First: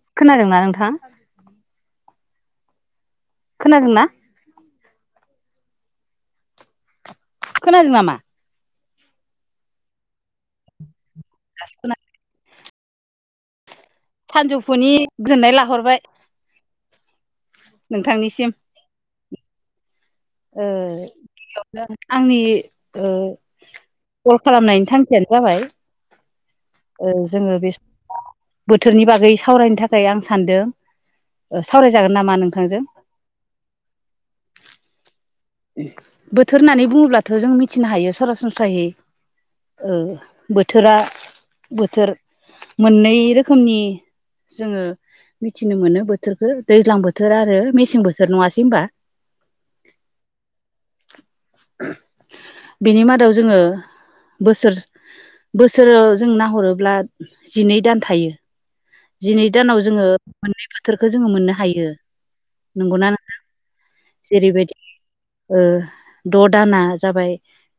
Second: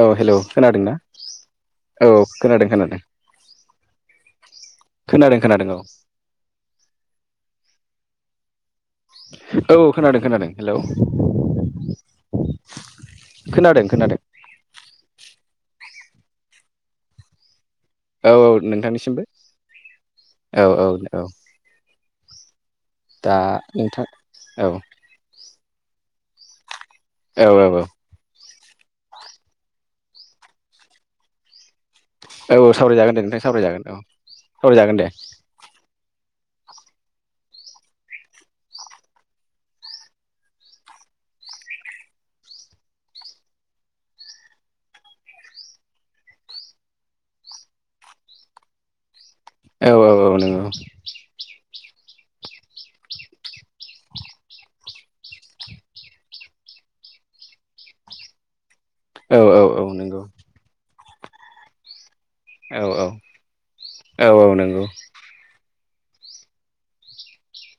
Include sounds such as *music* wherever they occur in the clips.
औ हेल' खोनादोंना औ खोनादों खोनादों खोनादोंना? खोनादों खोनादों औ खोनादों नामा औ खोनादों खोनादों हेलौ। दासो खोना खोनादों खोनादों सानजौफुनि गोजोननाय लाहरबाय। औ नोंथांनिसिम औ नोंथांनिसिमबो ओ औ औ औ। गिबियावनो आंनि ओ दा नोंथां औ कल औ खालामनायनि थांखियानो जाबाय ओ औ जोङो बे औ बोथोरनि बागै सावरायनो थाखाय आं सानदों ओ सावराय औ सावरायजागोन दे नोंथां सावरायजागोन औ सावरायजागोन दे। बोथोर होननानै बुङोब्लाथ' जों मिथिनो हायो सरासनस्रायै ओ बोथोरा मोननै रोखोमनि जोङो मिथिनो मोनो बोथोरखौ दैज्लां बोथोर आरो मेसें बोथोर नङासै होनबा? औ औ औ नंगौ। बिनि मादाव जोङो बोसोर बोसोराव जों नाहरोब्ला जिनै दान थायो। औ जिनै औ दानाव औ जोङो नंगौ मोननै बोथोरखौ जोङो मोननो हायो। औ नंगौना नोंथां औ औ जेरैबायदि नंगौ ओ द' दाना जाबाय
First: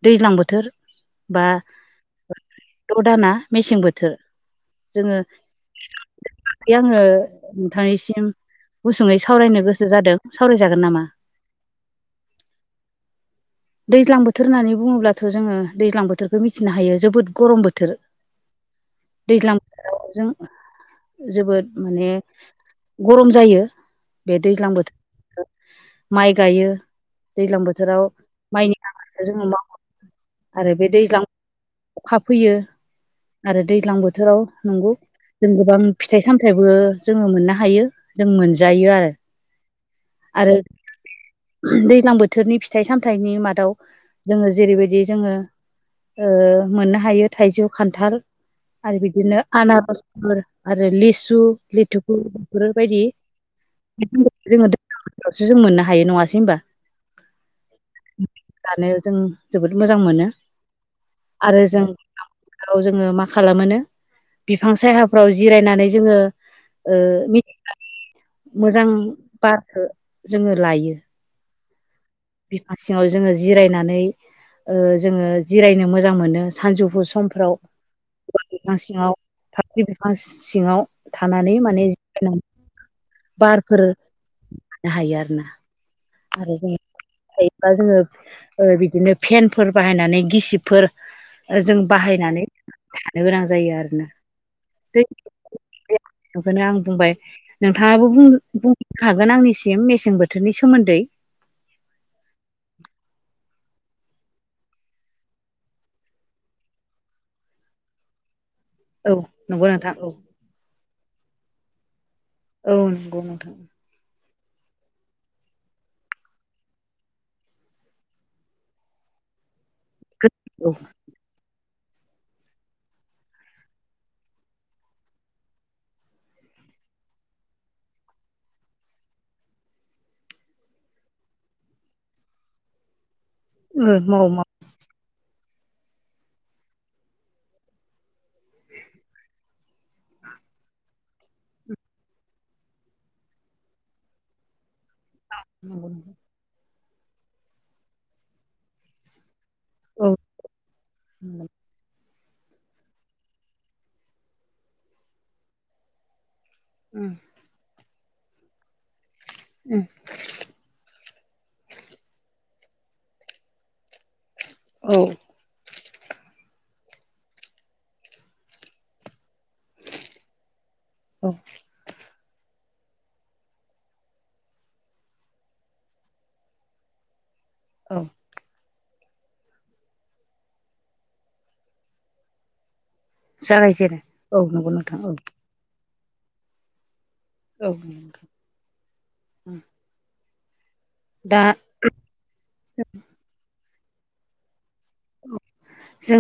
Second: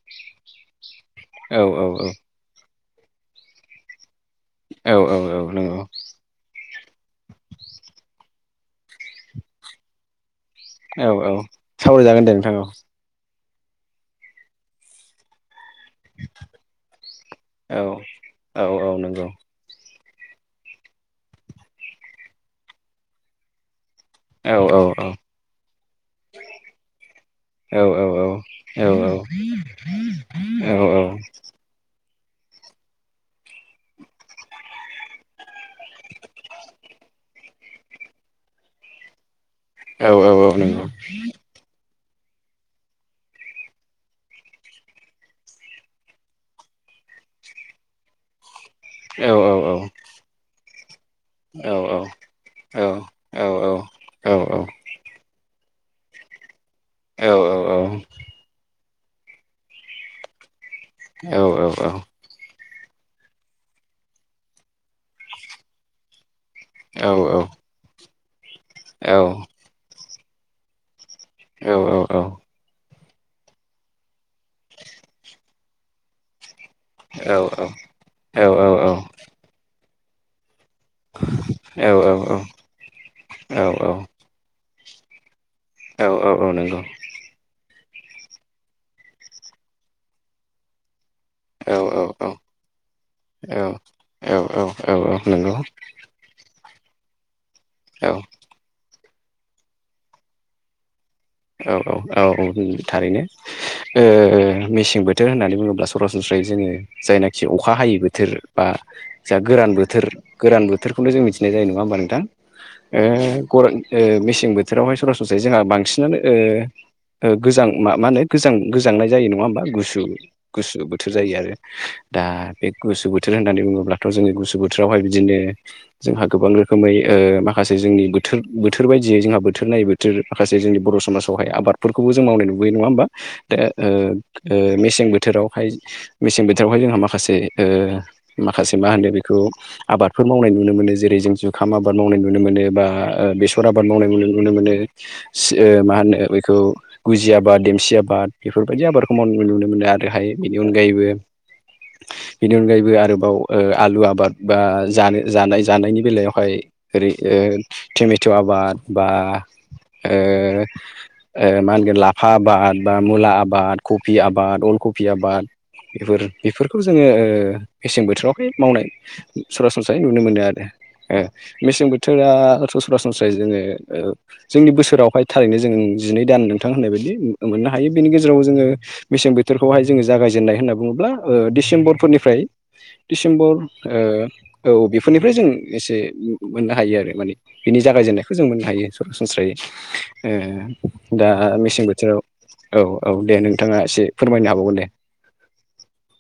दैज्लां बोथोर। बा औ औ औ द दाना मेसें बोथोर। औ औ जोङो औ नंगौ । आङो नोंथांनिसिम गुसुङै सावरायनो गोसो जादों । औ औ सावरायजागोन दे नोंथां औ दैज्लां बोथोर होननानै बुङोब्लाथ' जोङो दैज्लां बोथोरखौ मिथिनो हायो जोबोद गरम औ बोथोर औ औ नंगौ दैज्लां जों जोबोद माने गरम जायो। बे औ दैज्लां औ औ बोथोर माइ गायो दैज्लां औ बोथोराव माइनि आबादखौ औ जोङो औ आरो बे औ दैज्लां औ अखा फैयो आरो दैज्लां बोथोराव नंगौ। जों गोबां फिथाइ सामथाइबो जोङो मोननो हायो जों मोनजायो आरो औ औ औ आरो नंगौ। दैज्लां बोथोरनि फिथाइ सामथाइनि मादाव जोङो जेरैबायदि जोङो ओ मोननो हायो थाइजौ खान्थाल आरो बिदिनो आनारसफोर आरो लिस सु औ औ लेथुखु बेफोर औ बायदि जोङो बोथोरावसो जों मोननो हायो नङासै होनबा। औ औ औ जों जोबोद मोजां मोनो। औ औ औ। औ जोङो मा खालामोनो बिफां सायहाफ्राव जिरायनानै जोङो ओ मिथिंगानि मोजां बारखौ जोङो लायो। औ औ औ बिफां सिङाव जोङो जिरायनानै ओ जोङो जिरायनो मोजां मोनो। सानजौफु समफ्राव बिफां सिङाव फाख्रि बि मा सिङाव थानानै माने जिरायनानै बारफोर मोनोहाय आरोना। औ औ औ नंगौ। बा जोङो ओ बिदिनो फेनफोर बाहायनानै गिसिबफोर जों बाहायनानै थानो गोनां जायो आरोना। औ औ औ नंगौ। बाय बुंबाय नोंथाङाबो औ औ बुं बुंखागोन आंनिसिम मेसें बोथोरनि सोमोन्दै। औ औ औ थारैनो ओ मेसें बोथोर होननानै बुङोब्ला सरासनस्रा ओ जोङो जायनाखि अखा हायै बोथोर बा औ जा नंगौ गोरान नोंथां बोथोर औ गोरान बोथोरखौनो जों मिथिनाय जायो नङा होमबा नोंथां। औ ओ नंगौ नोंथां गर मेसें बोथोरावहाय सरासनस्रै जों बांसिन बिनानै ओ गोजां मा होनो गोजां गोजां नाय जायो नङा होनबा। गुसु औ गुसु बोथोर जायो आरो दा बे गुसु बोथोर होननानै बुङोब्लाथ' जोंनि गुसु बोथोरावहाय बिदिनो जोंहा गोबां रोखोमै ओ माखासे जोंनि बोथोर बोथोर बायदियै जोंहा बोथोर नायै बोथोर माखासे जोंनि बर' समाजावहाय आबादफोरखौबो जों मावनाय नुबोयो नङा होमबा दा ओ माव माव ओ मेसें बोथोराव हाय मेसें बोथोरावहाय जोंहा माखासे ओ माखासे मा होनो बेखौ आबादफोर मावनाय नुनो मोनो जे रै जों जुखाम आबाद मावनाय नुनो मोनो बा बेसर आबाद मावनाय नुनो मोनो। सो ओ नंगौ मा नंगौ होनो बेखौ गुजि आबाद देमसि आबाद बेफोरबायदि आबादखौ मावनाय नुनो। मोनो आरो औ हायो बेनि अनगायैबो नंगौ बेनि अनगायैबो आरोबाव ओ आलु आबाद बा जानो जानाय जानायनि बेलायावहाय उम ओरै ओ टमेट' आबाद बा उम ओ ओ माहोनगोन लाफा आबाद बा मुला आबाद कबि आब बाद औ अलकबि आबाद बेफोर बेफोरखौ जोङो ओ मेसें बोथोरावहाय मावनाय। सरासनस्रायै नुनो मोनो आरो ओ औ मेसें बोथोर। बोथोरा सरासनस्रा जोङो जोंनि बोसोरावहाय थारैनो जों जिनै दान नोंथां होननाय बायदि मोननो हायो औ बिनि गेजेराव जोङो मेसें बोथोरखौहाय जोङो जागायजेननाय होनना बुङोब्ला ओ डिसेम्बरफोरनिफ्राय दिसेम्बर जागायजेनो नंगौ ओ औ नोंथां बेफोरनिफ्राय जों एसे मोननो हायो आरो माने औ बिनि नोंथां जागायजेननायखौ जों मोननो हायो सरासनस्रायै उम दा मेसें बोथोराव औ - औ दे नोंथाङा एसे फोरमायनो हाबावगोन दे जों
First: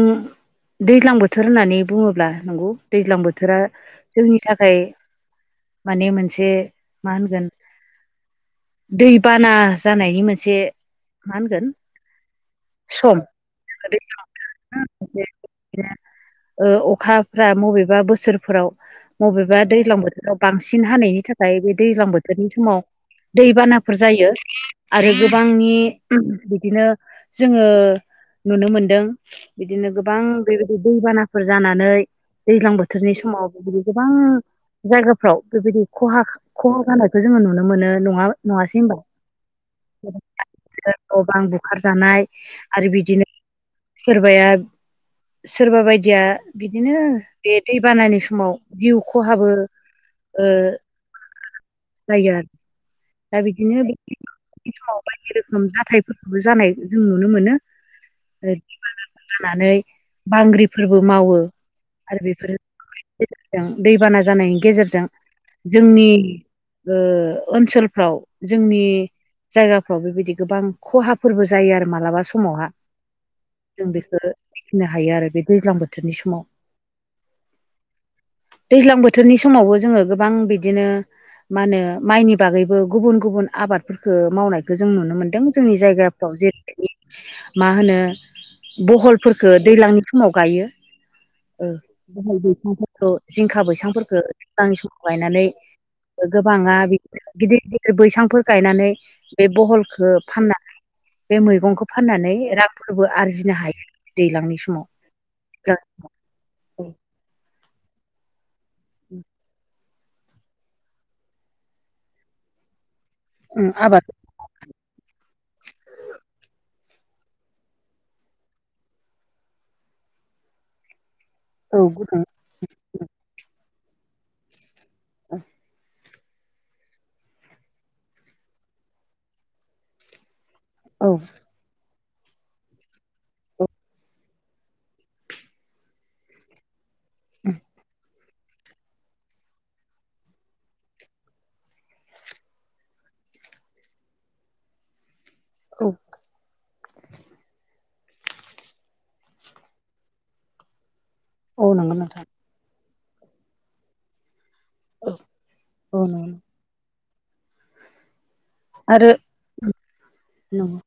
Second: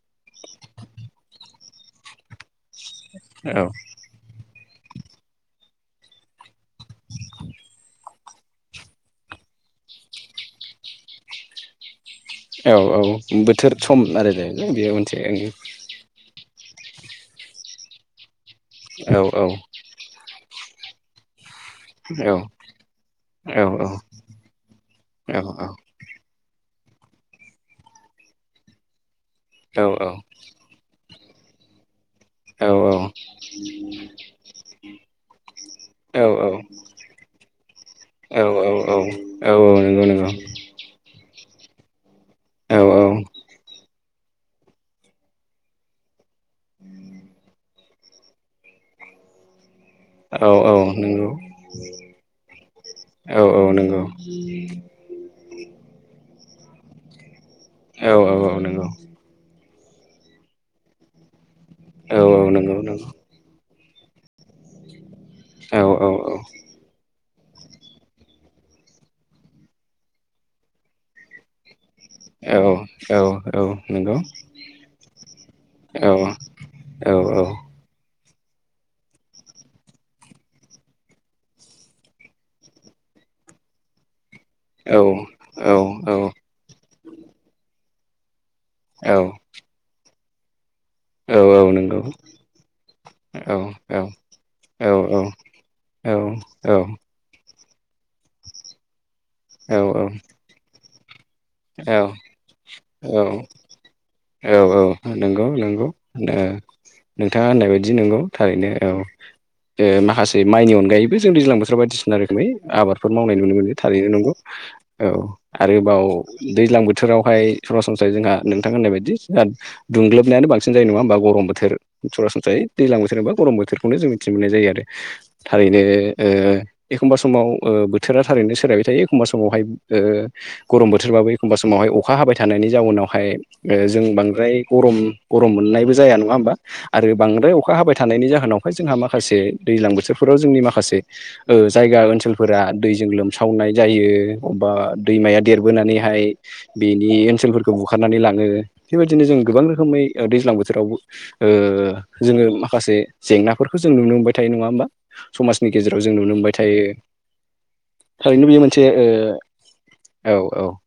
दैज्लां बोथोर होननानै बुङोब्ला नंगौ दैज्लां बोथोरा औ जोंनि थाखाय माने मोनसे मा होनगोन दैबाना जानायनि मोनसे मा होनगोन औ -औ सम बोथोर सम आरो दे बेयो मोनसे अखाफ्रा बबेबा बोसोरफोराव औ औ बबेबा दैज्लां बोथोराव बांसिन हानायनि थाखाय मफ्राय बे दैज्लां औ बोथोरनि समाव औ दैबानाफोर जायो आरो औ गोबांनि बिदिनो जोङो नुनो मोनदों औ बिदिनो गोबां बेबायदि दैबाना फोर जानानै दैज्लां बोथोरनि समाव बिबायदि गोबां जायगाफ्राव बेबायदि खहा- औ औ खहा जानायखौ जोङो नुनो मोनो नङा नङासै होनबा नंगौ नंगौ बां बे ओंखारजानाय औ आरो औ बिदिनो सोरबाया सोरबा बायदिया बिदिनो बे दैबानानि समाव जिउ खहाबो ओ औ - औ नंगौ जायो आरो दा औ औ बिदिनो नंगौ समाव बायदि रोखोम जाथायफोर जानाय जों नुनो मोनो औ औ औ नंगौ जानानै बांग्रिफोरबो मावो आरो औ बेफोर नंगौ नंगौ गेजेरजों दैबाना जानायनि गेजेरजों औ जोंनि औ औ ओ ओनसोलफ्राव जोंनि जायगाफ्राव बेबायदि गोबां खहाफोरबो जायो आरो मालाबा औ समावहा औ औ जों नंगौ बेखिनि बुंनो हायो आरो बे दैज्लां औ बोथोरनि समाव औ -औ दैज्लां बोथोरनि समावबो जोङो गोबां बिदिनो मा होनो माइनि बागैबो गुबुन गुबुन आबादफोरखौ मावनायखौ जों औ नुनो मोन्दों जोंनि जायगाफ्राव जेरै मा होनो औ बहलफोरखौ दैज्लांनि समाव गायो औ औ नंगौ बहल बैसांफोरखौ औ जिंखा औ बैसांफोरखौ सिगांनि औ समाव गायनानै औ गोबाङा बिदिनो गिदिर -गिदिर बैसांफोर गायनानै बे बहलखौ फाननानै बे मैगंखौ औ फाननानै रांफोरबो -औ आरजिनो हायो दैज्लांनि -औ समाव -औ नंगौ -नंगौ नोंथाङा होननाय बायदि नंगौ थारैनो औ माखासे माइनि अनगायैबो जों दैज्लां बोथोराव बायदिसिना रोखोमै आबार बेफोर मावनाय नुनो उम मोनो आबाद थारैनो नंगौ औ आरोबाव दैज्लां बोथोरावहाय सरासनस्राय जोंहा नोंथां होननाय बायदि जोंहा दुंग्लोबनायानो बांसिन जायो नङा होमबा गरम बोथोर औ गुदुं सरासनस्रायै दैज्लां बोथोर होनबा गरम बोथोरखौनो जों मिथि मोननाय जायो आरो थारैनो एखमबा समाव बोथोरा थारैनो सोलायबाय थायो एखमबा समावहाय औ बोथोराबो एखमबा समावहाय अखा हाबाय थानायनि जाउनावहाय जों बांद्राय गरम -गरम मोननायबो जाया नङा होमबा आरो बांद्राय अखा हाबाय थानायनि जा जावनावहाय जोंहा माखासे दैज्लां बोथोरफोराव जोंनि माखासे जायगा ओनसोलफोरा दैजों लोम सावनाय जायो अबा दैमाया औ देरबोनानैहाय बेनि ओनसोलफोरखौ ब बुखारनानै लाङो बेबायदिनो जों गोबां रोखोमै दैज्लां बोथोराव औ नंगौ नोंथां जोङो माखासे जेंनाफोरखौ जों नुनो मोनबाय थायो नङा होमबा समाजनि गेजेराव औ जों नुनो नंगौ मोनबाय थायो थारैनो बियो मोनसे आरो औ औ नंगौ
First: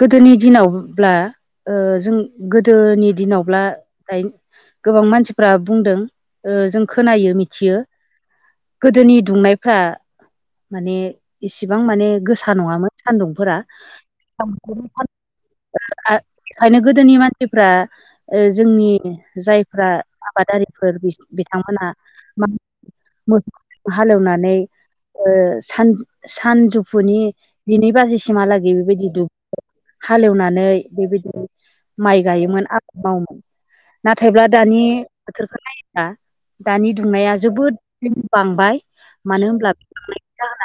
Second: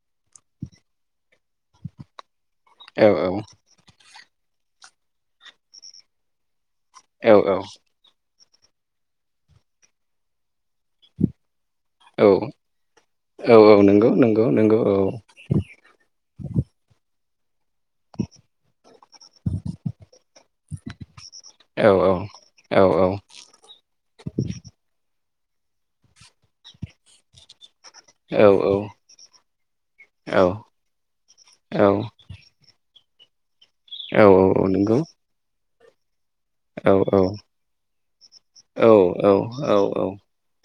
गोदोनि दिनावब्ला जों औ गोदोनि औ दिनावब्ला दाय गोबां मानसिफ्रा बुंदों जों खोनायो औ मिथियो गोदोनि दुंनायफ्रा माने इसिबां माने औ गोसा नङामोन औ सान्दुंफोरा औ नंगौ नंगौ *unintelligible* ओ नंगौ औ *unintelligible* बेखायनो गोदोनि मान सिफ्रा ओ जोंनि जायफ्रा आबादारिफोर औ बिथांमोना मा औ मोसौजों हालेवनानै ओ सन सानजौफुनि दिनै औ बाजिसिमहालागै बेबायदि दु हालेवनानै बेबायदि औ माइ गायोमोन । मावोमोन औ नाथायब्ला औ दानि नंगौ बोथोरखौ नायोब्ला औ दानि औ दुंनाया जोबोद बांबाय औ मानो होनब्ला औ औ बेबांनायनि जाहोना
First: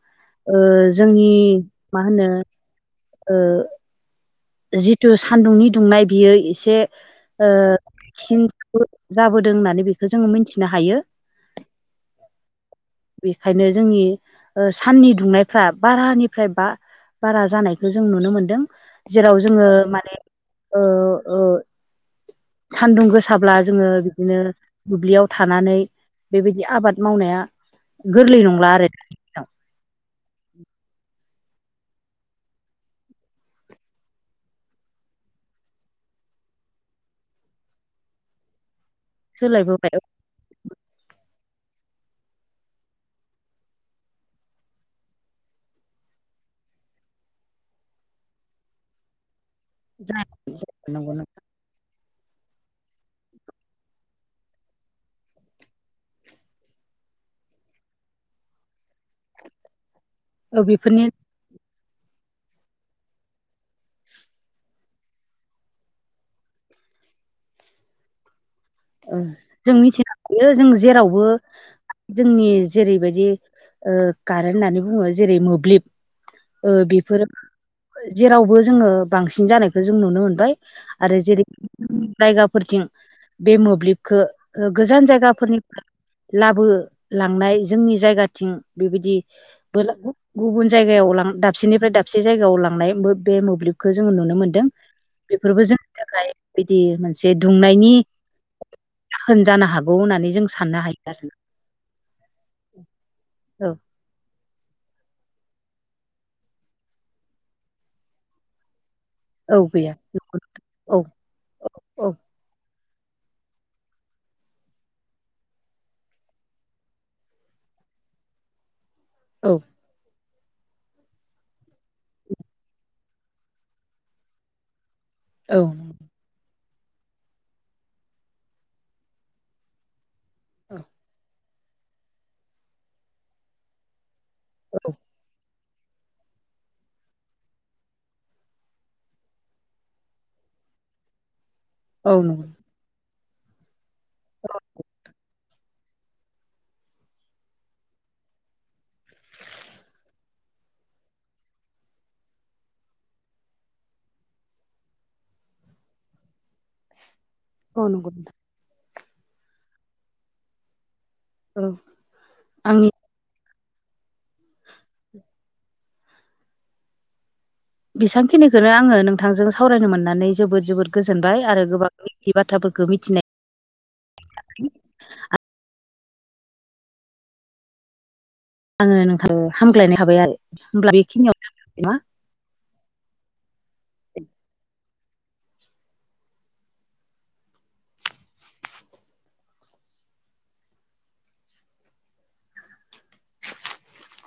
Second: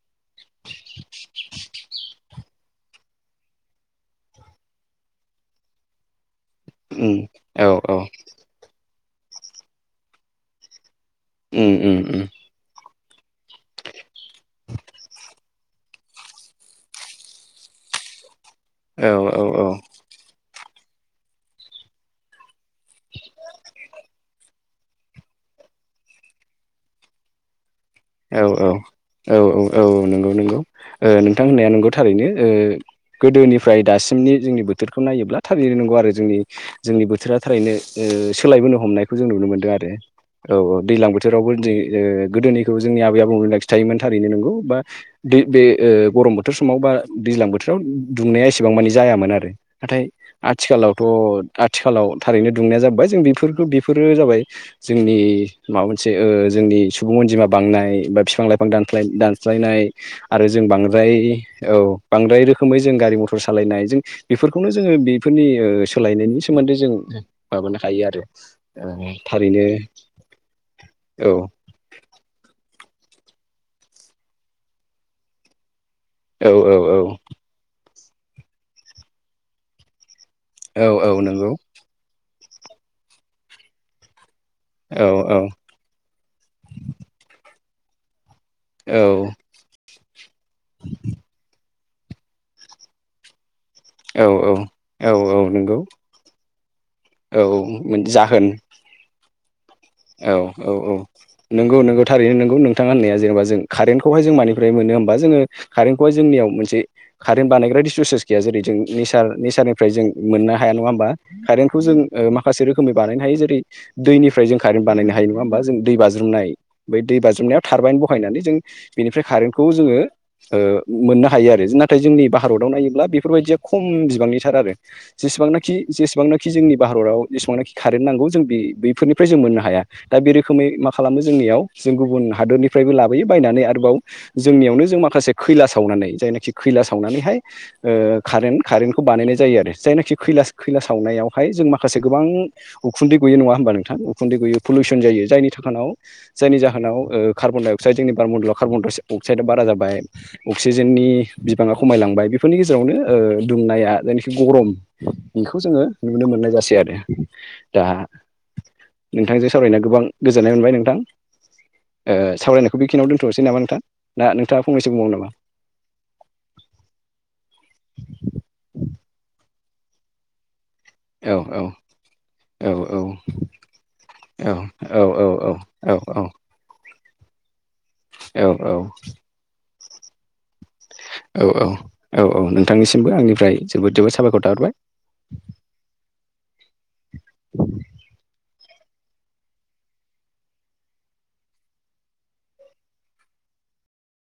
ओ जोंनि मा होनो ओ जिथु सान्दुंनि दुंनाय बियो एसे ओ *unintelligible* जाबोदों होननानै बेखौ जोङो मिन्थिनो हायो । उ उ उ बेखायनो जोंनि साननि दुंनायफ्रा बारानिफ्राय बा बारा जानायखौ जों नुनो मोनदों औ औ जेराव जोङो औ माने ओ ओ *inaudible* सान्दुं गोसाब्ला जोङो बिदिनो दुब्लियाव थानानै बेबायदि आबाद मावनाया गोरलै औ औ नंला आरो दानि औ दिनाव औ औ नंगौ नंगौ ओं नों नोंथां होनयाना नंगौ थारैनो गोदोनिफ्राय दासिमनि जोंनि बोथोरखौ नायोब्ला थारैनो नंगौ आरो जोंनि जोंनि बोथोरा थारैनो ओ सोलायबोनो हमनायखौ जों नुनो मोनदों आरो सोलायबोबाय औ औ दै्लां बोथोरावबो गोदोनि खौ जोंनि आबै आबौनो लाखि थायोमोन थारैनो नगौ बा बे गरम बोथोर समाव बा दैज्लां बोथोराव बि‌व दुंनाया एसेबां मानि जायामोन आरो नाथाय आथिखालावथ' जानांगौ आथिखालाव थारैनो दुंनाया जाबबाय जों बेफोरखौ बेफोरो जाबाय जोंनि माबा मोनसे ओ जोंनि सुबुं अनजिमा बांनाय बा बिफां लाइफां दानस्लायनाय आरो जों बेफोरनि बांद्राय औ बांद्राय रोखोमै जों गारि मथर सालायनाय जों बेफोरखौनो जोङो बेफोरनि सोलायनायनि सोमोन दै जों माबानो हायो आरो । ओ जों मिथिनो हायो जों जेरावबो औ जोंनि जेरैबायदि ओ कारेन् होननानै बुङो जेरै मोब्लिब औ औ ओ औ बेफोरो जेरावबो जोङो बांसिन जानायखौ जों नुनो मोनदों । औ औ आरो जेरै नंगौ जायगाफोरथिं बे मोब्लिबखौ औ गोजान औ औ जायगाफोरनिफ्राय लाबो लांनाय जोंनि जायगा थिं बेबायदि *unintelligible* गुबुन जायगायाव लां दाबसेनि ओमफ्राय दाबसे जायगायाव लांनाय बे मोब्लिब खौ जोङो औ नुनो मोनदों औ औ बेफोरबो नंगौ जोंनि थाखाय बिदि मोनसे दुंनायनि औ जाहोन होनजानो हागोन । औ औ औ नंगौ नोंगौ थारैनो नोंगौ नोंथांा होननाया जेनेबा जों औ कारेन्टखौहाय जों मानि फ्राय मोन होमबा जोङो कारेन्टखौ जोंनियाव मोनसे कारेन्ट बानायग्रा रिससेस गैया जेरै जों औ गैया रि *unintelligible* मोननो हय औ नङा कारेन्ट खौ जों औ ओ माखासे रो खोमै बानायनो हायो जेरै दैनिफ्राय जों कारेन बानायनो हायो नङा होमा जों दै बाज्रुमनाय बै दै बाज्रुमनायाव थारबायन बहायनानै जों बेनिफ्राय औ कारेन्टखौ जोङो ओ मोननो हायो आरो नाथाय जोंनि भारताव नायोब्ला बेफोरबायदिया खम बिबांनिथार आरो । औ जेसेबांनाखि जेसेबांनाखि जोंनि भारताव एसेबांनाखि कारेन्ट नांगौ जों बे बैफोरनि फ्राय जों मोननो हाया दा बे रोखोमै मा खालामो जोंनियाव जों गुबुन हादरनिफ्रायबो लाबोयो बायनानै आरोबाव औ जोंनियावनो जों माखासे खैला सावनानै जायनाखि खैला सावनानैहाय ओ कारेन्ट कारेन्ट खौ बानायनाय जायो आरो जायनाखि खैलासाव सावनायावहाय जों माखासे औ गोबां नंगौ उखुन्दै गयो नङा होनबा नोंथां उखुनदै गयो पलिउस जायो जायनि *unintelligible* जायनि जाहोनाव ओ कार्बन अक्साइड जोंनि बार मन्दलाव कार्बन अक्साइडआ बारा जाबाय अक्सिजेननि बिबांङा खमायलांबाय बेफोरनि गेजेरावनो ओ दुंनाया जायनाखि गरम बेखौ जोंङो नुनो मोननाय जासै आरो दा औ नंगौ नोंथां नोंथांजों सावरायनो गोबां गोजोननाय मोनबाय नोंथां औ ओ सावरायनायखौबो आंनि बेखिनियाव दोनथ'नोसै नामा नोंथां? ना नोंथांङा फंनैसो बुंबावो नामा? बेसेबां खिनिखौनो आंङो नोंथांजों सावरायनो मोननानै जोबोद जोबोद औ गोजोनबाय औ आरो गोबां मिथियै औ औ बाथ्राफोरखौ औ मिथिनाय औ औ औ औ औ आंङो नोंथां हामग्लाय हाबाय आरो होमब्ला बेखिनियाव औ औ ना औ औ नोंथांनिसिमबो आंनिफ्राय जोबोद जोबोद साबायखर थाहरबाय